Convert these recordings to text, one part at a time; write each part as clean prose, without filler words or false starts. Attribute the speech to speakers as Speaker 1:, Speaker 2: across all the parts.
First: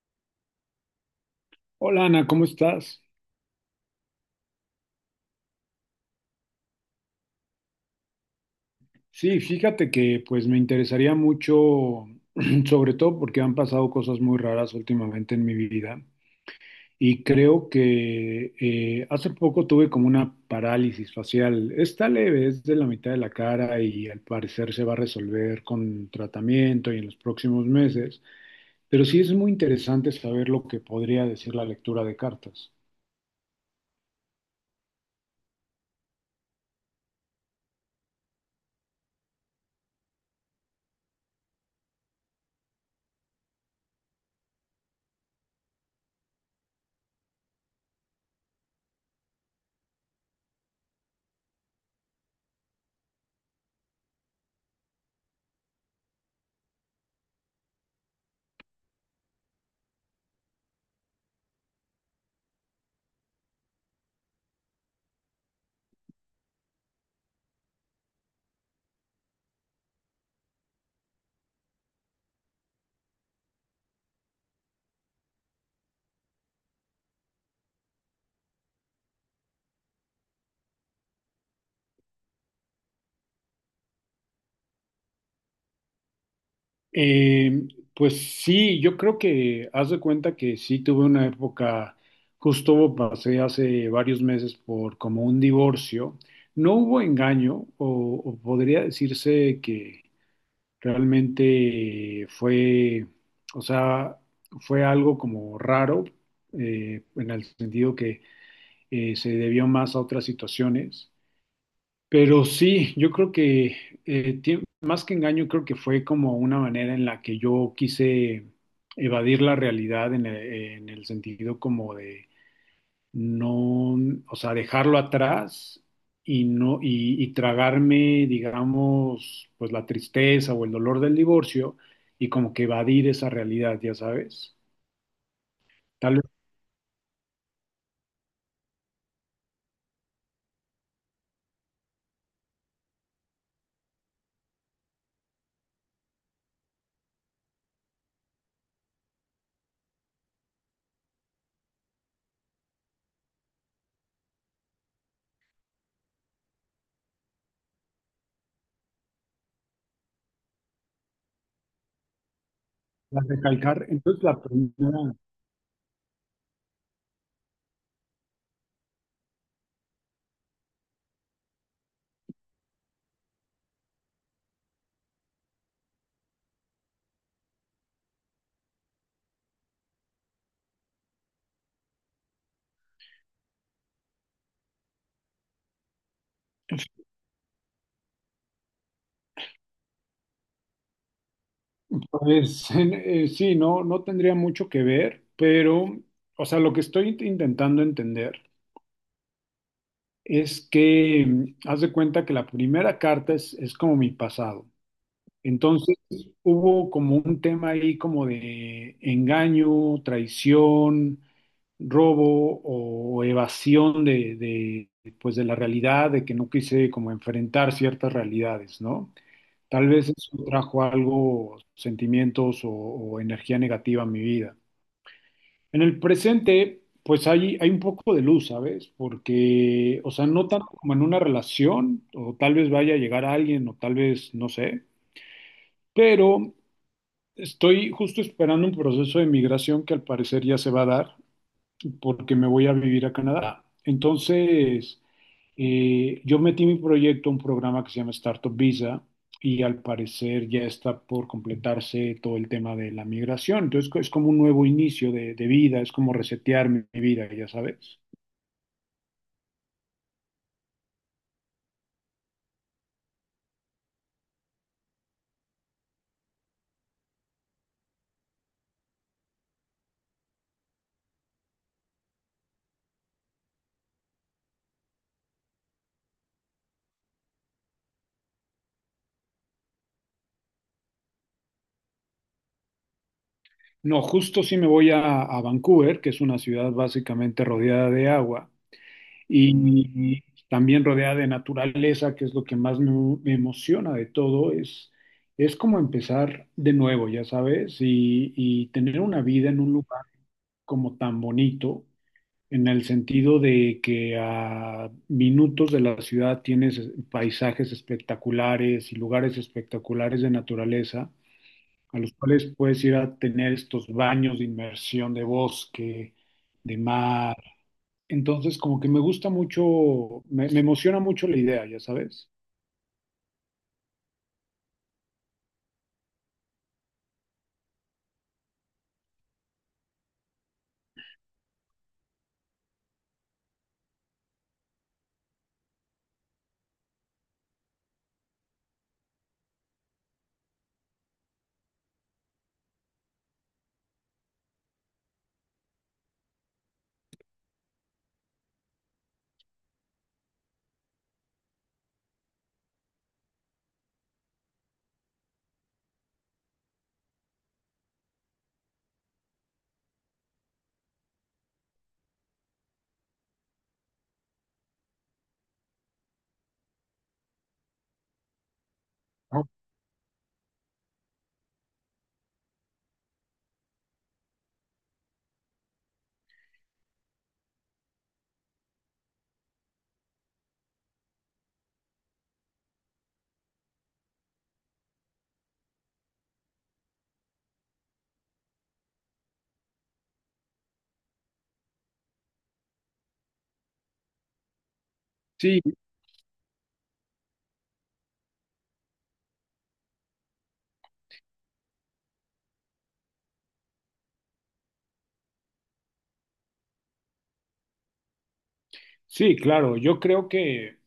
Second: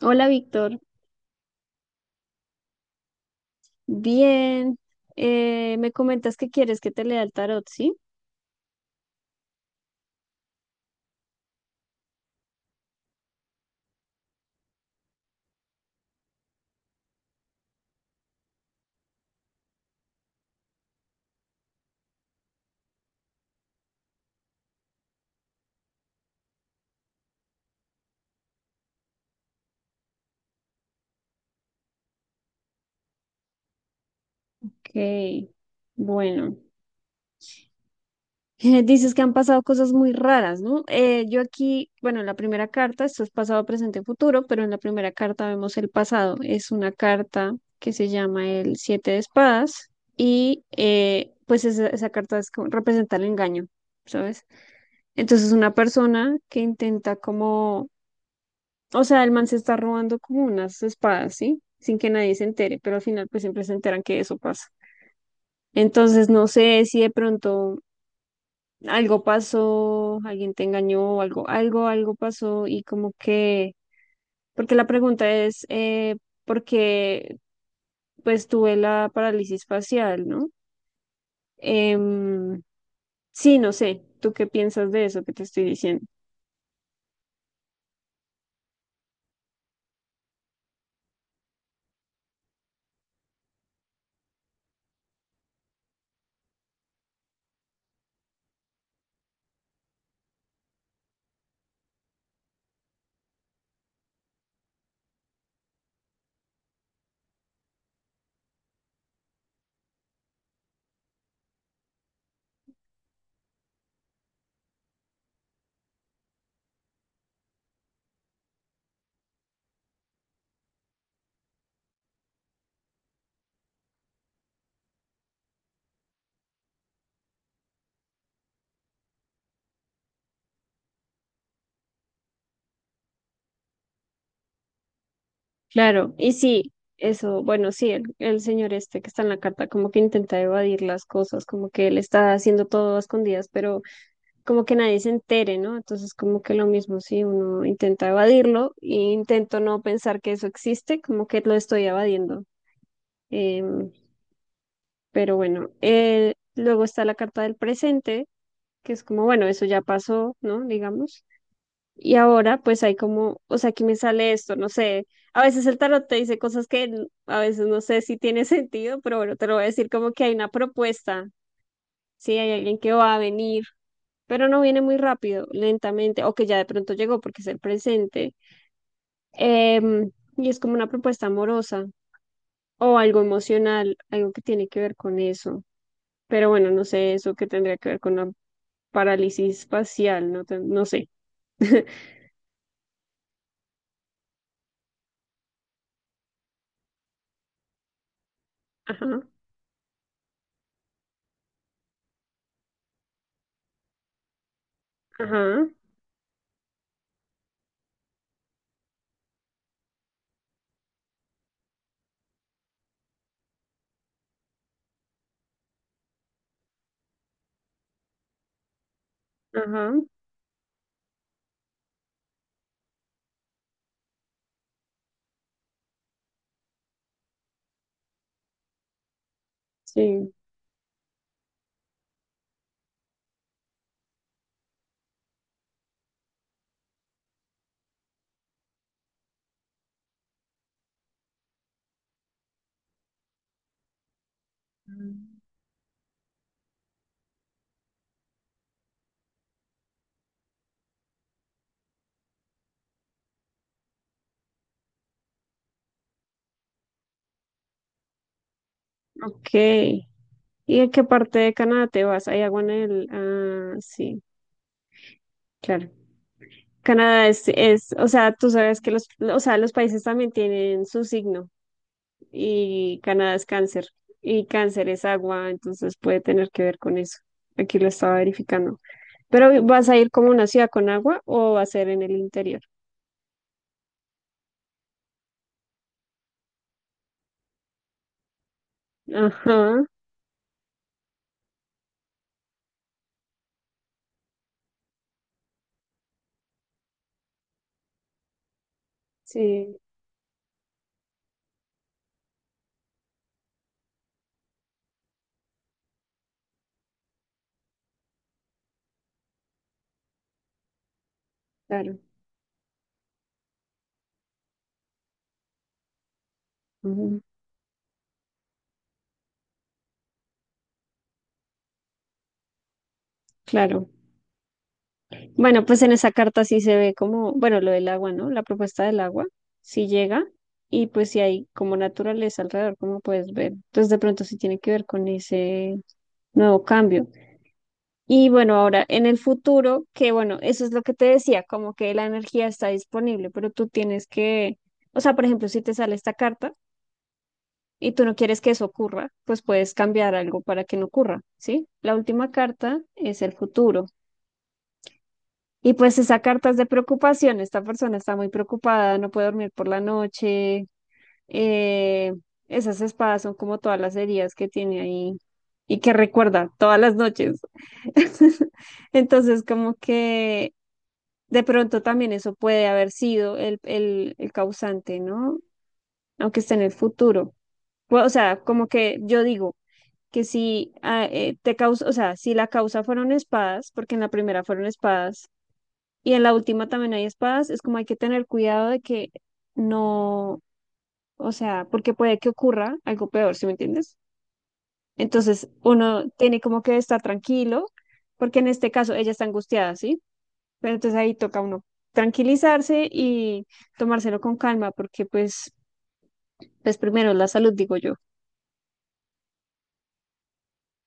Speaker 1: Hola, Víctor.
Speaker 2: Hola Ana, ¿cómo estás?
Speaker 1: Bien. Me comentas que quieres que te lea el tarot, ¿sí?
Speaker 2: Sí, fíjate que pues me interesaría mucho, sobre todo porque han pasado cosas muy raras últimamente en mi vida y creo que hace poco tuve como una parálisis facial. Está leve, es de la mitad de la cara y al parecer se va a resolver con tratamiento y en los próximos meses, pero sí es muy interesante saber lo que podría decir la lectura de cartas.
Speaker 1: Ok. Bueno. Dices que han pasado cosas muy raras, ¿no? Yo aquí, bueno, en la primera carta, esto es pasado, presente, futuro, pero en la primera carta vemos el pasado. Es una carta que se llama el Siete de Espadas y pues esa carta es como- representa el engaño, ¿sabes? Entonces una persona que intenta como... O sea, el man se está robando como unas espadas, ¿sí? Sin que nadie se entere, pero al final pues siempre se enteran que eso pasa. Entonces no sé si de pronto algo pasó, alguien te engañó, algo pasó y como que, porque la pregunta es, ¿por qué pues tuve la parálisis facial, ¿no? Em, sí, no sé, ¿tú qué piensas de eso que te estoy diciendo?
Speaker 2: Eh, pues sí, yo creo que haz de cuenta que sí tuve una época, justo pasé hace varios meses por como un divorcio. No hubo engaño, o podría decirse que realmente fue, o sea, fue algo como raro, en el sentido que se debió más a otras situaciones. Pero sí, yo creo que más que engaño, creo que fue como una manera en la que yo quise evadir la realidad en el sentido como de no, o sea, dejarlo atrás y no, y tragarme, digamos, pues la tristeza o el dolor del divorcio y como que evadir esa realidad, ya sabes.
Speaker 1: Claro,
Speaker 2: Tal vez
Speaker 1: y sí, eso, bueno, sí, el señor este que está en la carta como que intenta evadir las cosas, como que él está haciendo todo a escondidas, pero como que nadie se entere, ¿no? Entonces como que lo mismo si uno intenta evadirlo e intento no pensar que eso existe, como que lo estoy evadiendo. Em, pero bueno, luego está la carta del presente, que es como, bueno, eso ya pasó, ¿no? Digamos. Y ahora pues hay
Speaker 2: la
Speaker 1: como, o sea, aquí
Speaker 2: recalcar.
Speaker 1: me
Speaker 2: Entonces
Speaker 1: sale
Speaker 2: la
Speaker 1: esto, no
Speaker 2: primera
Speaker 1: sé, a veces el tarot te dice cosas que n- a veces no sé si tiene sentido, pero bueno, te lo voy a decir como que hay una propuesta, sí, hay alguien que va a venir, pero no viene muy rápido, lentamente, o que ya de pronto llegó porque es el presente, em, y es como una propuesta amorosa o algo emocional, algo que tiene que ver con eso, pero bueno, no sé eso que tendría que ver con la parálisis facial, no, te- no sé.
Speaker 2: pues sí, no tendría mucho que ver, pero, o sea, lo que intentando entender
Speaker 1: Ajá,
Speaker 2: es que mm, haz de cuenta que la primera carta es como mi pasado.
Speaker 1: ajá,
Speaker 2: Entonces, hubo como un tema ahí como de engaño, traición, robo o evasión de pues de la realidad, de que no quise como enfrentar ciertas realidades, ¿no? Tal
Speaker 1: ajá.
Speaker 2: vez eso trajo algo, sentimientos o energía negativa a mi vida. En el presente, pues hay un poco de luz, ¿sabes? Porque, o sea,
Speaker 1: Sí,
Speaker 2: no tanto como en una relación, o tal vez vaya a llegar a alguien, o tal vez, no sé, pero estoy justo esperando un proceso de migración que al parecer ya se va a dar porque me voy a vivir a Canadá. Entonces, yo metí mi proyecto a un programa que se llama Startup Visa y al parecer ya está por completarse todo el tema de la migración. Entonces, es como un nuevo inicio de vida, es como resetear mi vida, ya sabes.
Speaker 1: ok. ¿Y en qué parte de Canadá te vas? ¿Hay agua en el...? Ah, sí, claro. Canadá es, o sea, tú sabes que los, o sea, los países también tienen su signo y Canadá es cáncer y cáncer es agua, entonces puede tener que ver con eso. Aquí lo estaba verificando. Pero ¿vas a ir como una ciudad con agua o va a ser en el interior?
Speaker 2: No, justo si me voy a Vancouver, que es una ciudad básicamente rodeada de agua,
Speaker 1: Ajá,
Speaker 2: y también rodeada de naturaleza, que es lo que más me emociona de todo, es como empezar de nuevo, ya sabes, y tener una vida en un
Speaker 1: sí,
Speaker 2: lugar como tan bonito, en el sentido de que a minutos de la ciudad tienes paisajes espectaculares y lugares espectaculares de naturaleza
Speaker 1: claro.
Speaker 2: a los cuales puedes ir a tener estos baños de inmersión de bosque, de
Speaker 1: Ujú.
Speaker 2: mar. Entonces, como que me gusta mucho, me emociona mucho la idea, ya sabes.
Speaker 1: Claro. Bueno, pues en esa carta sí se ve como, bueno, lo del agua, ¿no? La propuesta del agua, sí llega y pues sí hay como naturaleza alrededor, como puedes ver. Entonces de pronto sí tiene que ver con ese nuevo cambio. Y bueno, ahora en el futuro, que bueno, eso es lo que te decía, como que la energía está disponible, pero tú tienes que, o sea, por ejemplo, si te sale esta carta y tú no quieres que eso ocurra, pues puedes cambiar algo para que no ocurra, ¿sí? La última carta es el futuro. Y pues esa carta es de preocupación, esta persona está muy preocupada, no puede dormir por la noche, eh, esas espadas son como todas las heridas que tiene ahí y que recuerda todas las noches. Entonces,
Speaker 2: ¿No?
Speaker 1: como que de pronto también eso puede haber sido el causante, ¿no? Aunque esté en el futuro. Pues, o sea, como que yo digo que si ah, te causa, o sea, si la causa fueron espadas, porque en la primera fueron espadas y en la última también hay espadas, es como hay que tener cuidado de que no, o sea, porque puede que ocurra algo peor, ¿sí me entiendes? Entonces
Speaker 2: Sí,
Speaker 1: uno tiene como que estar tranquilo, porque en este caso ella está angustiada, ¿sí? Pero entonces ahí toca uno tranquilizarse y tomárselo con calma, porque pues, pues primero la salud, digo yo.
Speaker 2: sí, claro. Yo creo que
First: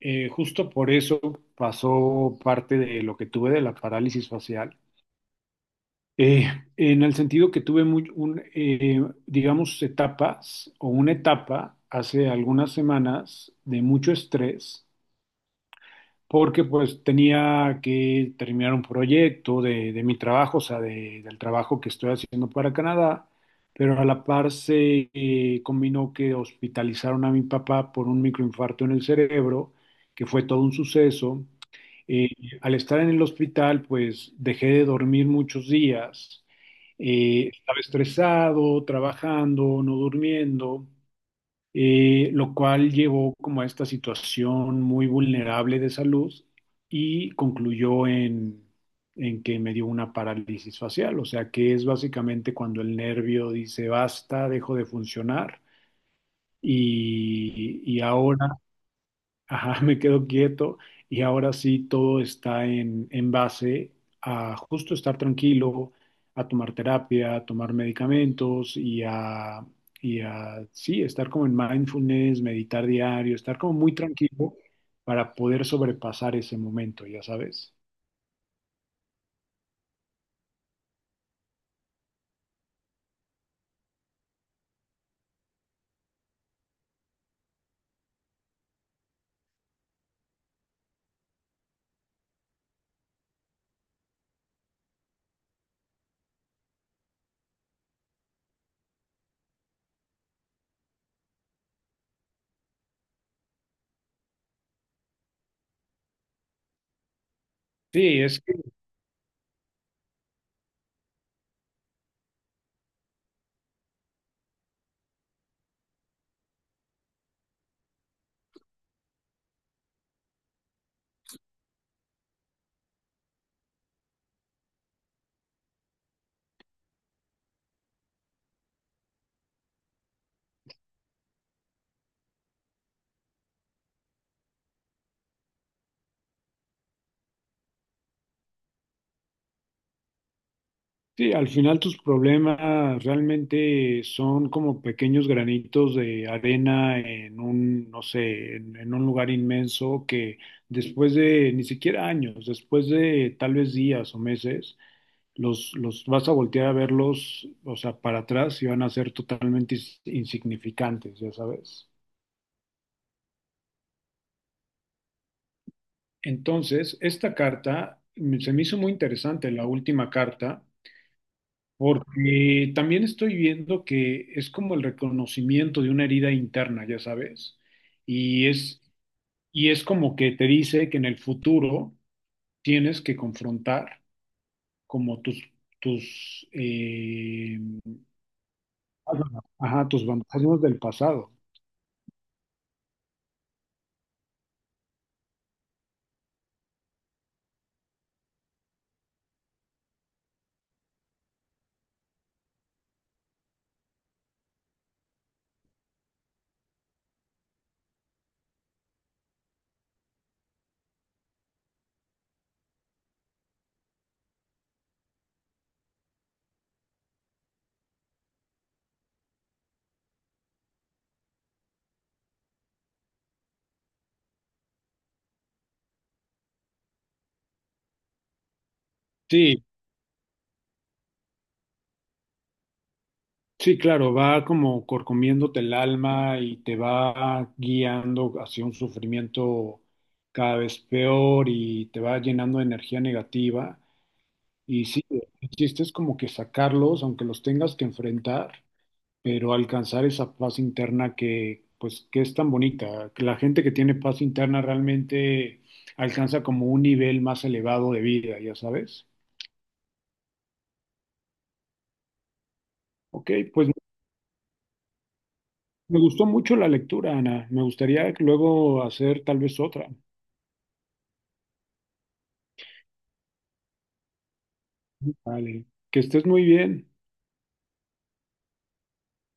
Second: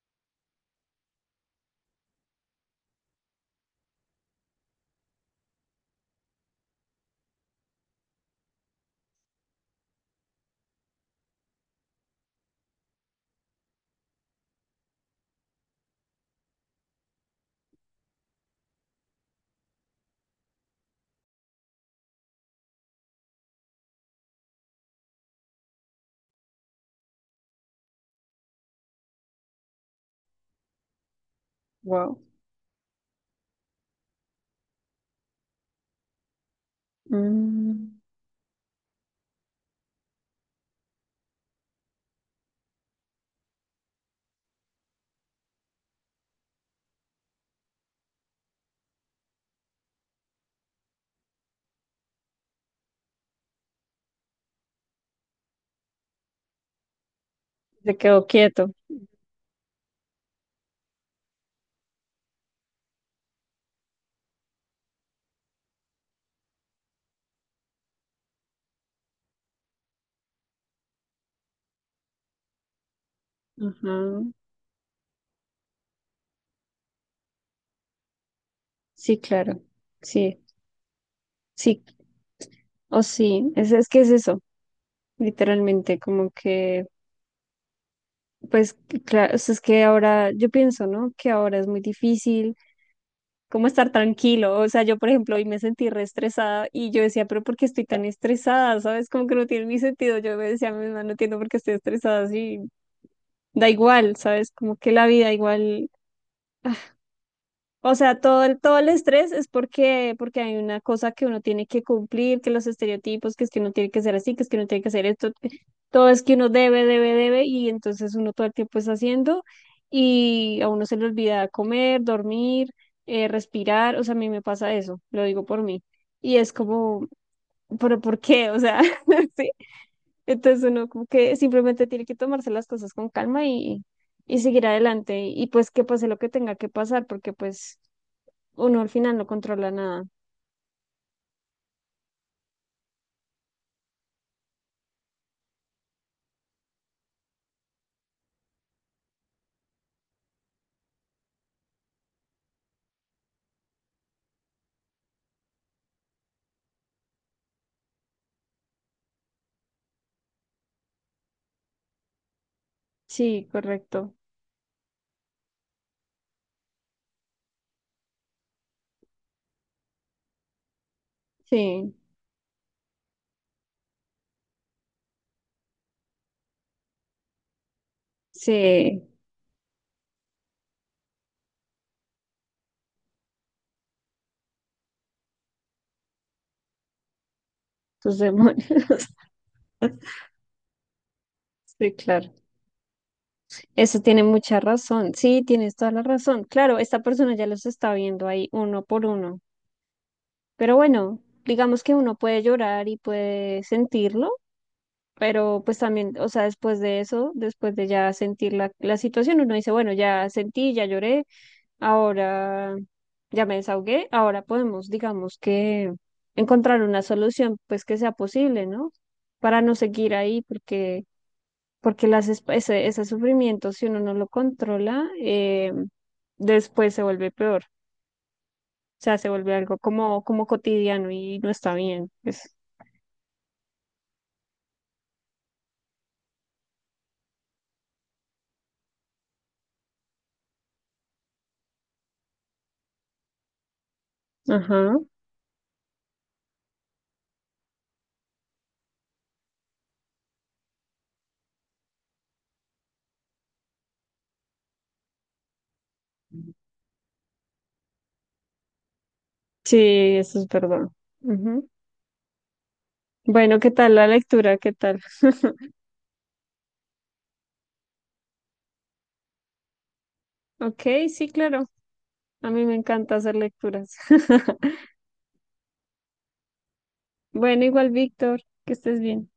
Speaker 2: justo por eso pasó parte de lo que tuve de la parálisis facial. Eh, en el sentido que digamos, etapas o una etapa hace algunas semanas de mucho estrés porque pues tenía que terminar un proyecto de mi trabajo, o sea, del trabajo que estoy haciendo para Canadá, pero a la par se combinó que hospitalizaron a mi papá por un microinfarto en el cerebro, que fue todo un suceso.
Speaker 1: Wow.
Speaker 2: Eh, Al estar en el hospital, pues dejé de dormir muchos días. Estaba
Speaker 1: Mm,
Speaker 2: estresado, trabajando, no durmiendo, lo cual llevó como a esta situación muy vulnerable de salud y concluyó en que me dio una parálisis facial, o sea que es básicamente cuando el nervio dice basta, dejo de funcionar
Speaker 1: se
Speaker 2: y
Speaker 1: quedó
Speaker 2: ahora
Speaker 1: quieto.
Speaker 2: ajá, me quedo quieto y ahora sí todo está en base a justo estar tranquilo, a tomar terapia, a tomar medicamentos y a sí, estar como en mindfulness, meditar diario, estar como muy
Speaker 1: Ajá.
Speaker 2: tranquilo para poder sobrepasar ese momento, ya sabes.
Speaker 1: Sí, claro. Sí, sí. O sí, es que es eso, literalmente, como que... Pues claro, o sea, es que ahora, yo pienso, ¿no? Que ahora es muy difícil como estar tranquilo. O sea, yo, por ejemplo, hoy me sentí re estresada y yo decía, pero ¿por qué estoy tan estresada? ¿Sabes? Como que no tiene ni sentido. Yo me decía a mi mamá, no entiendo por qué estoy estresada así. Da igual, ¿sabes? Como que la vida igual, o sea,
Speaker 2: Sí, es
Speaker 1: todo
Speaker 2: que
Speaker 1: el, todo el estrés es porque, porque hay una cosa que uno tiene que cumplir, que los estereotipos, que es que uno tiene que ser así, que es que uno tiene que hacer esto, que- todo es que uno debe, y entonces uno todo el tiempo está haciendo y a uno se le olvida comer, dormir, respirar, o sea, a mí me pasa eso, lo digo por mí, y es como, pero ¿por qué? O sea, sí, entonces uno como que simplemente tiene que tomarse las cosas con calma y seguir adelante y pues que pase lo que tenga que pasar, porque pues uno al final no controla nada.
Speaker 2: sí, al final tus problemas realmente son como pequeños granitos de arena en un, no sé, en un lugar inmenso que después de ni siquiera años, después de tal vez días o meses, los vas a voltear a verlos, o sea, para atrás y van a ser totalmente insignificantes, ya sabes.
Speaker 1: Sí, correcto.
Speaker 2: Entonces, esta carta mm, se me hizo muy interesante, la última carta
Speaker 1: Sí,
Speaker 2: porque también estoy viendo que es como el reconocimiento de una herida interna, ya sabes, y es,
Speaker 1: sí,
Speaker 2: y es como que te dice que en el futuro tienes que confrontar como tus, eh,
Speaker 1: tus demonios.
Speaker 2: ajá, tus fantasmas del pasado.
Speaker 1: Sí, claro. Eso tiene mucha razón. Sí, tienes toda la razón. Claro, esta persona ya los está viendo ahí uno por uno. Pero bueno, digamos que uno puede llorar y puede sentirlo, pero pues también, o sea, después de eso, después de ya sentir la, la situación, uno dice, bueno, ya sentí, ya lloré, ahora ya me desahogué, ahora podemos, digamos que encontrar una solución pues que sea posible, ¿no? Para no seguir ahí, porque, porque las, esp- ese sufrimiento, si uno no lo controla, después se vuelve peor. O sea, se vuelve
Speaker 2: Sí,
Speaker 1: algo como, como cotidiano y no está bien. Pues.
Speaker 2: sí, claro, va como corcomiéndote el alma y te va guiando hacia un sufrimiento cada vez peor y te va llenando de energía negativa. Y
Speaker 1: Ajá.
Speaker 2: sí, el chiste es como que sacarlos, aunque los tengas que enfrentar, pero alcanzar esa paz interna que, pues, que es tan bonita. Que la gente que tiene paz interna realmente alcanza como un nivel más elevado de vida, ya sabes.
Speaker 1: Sí, eso es verdad. Ujú.
Speaker 2: Ok,
Speaker 1: Bueno,
Speaker 2: pues
Speaker 1: ¿qué tal la lectura? ¿Qué tal?
Speaker 2: me gustó mucho la lectura, Ana. Me gustaría luego hacer tal vez otra.
Speaker 1: Ok, sí, claro. A mí me encanta hacer lecturas.
Speaker 2: Vale, que estés muy bien.
Speaker 1: Bueno, igual, Víctor, que estés bien.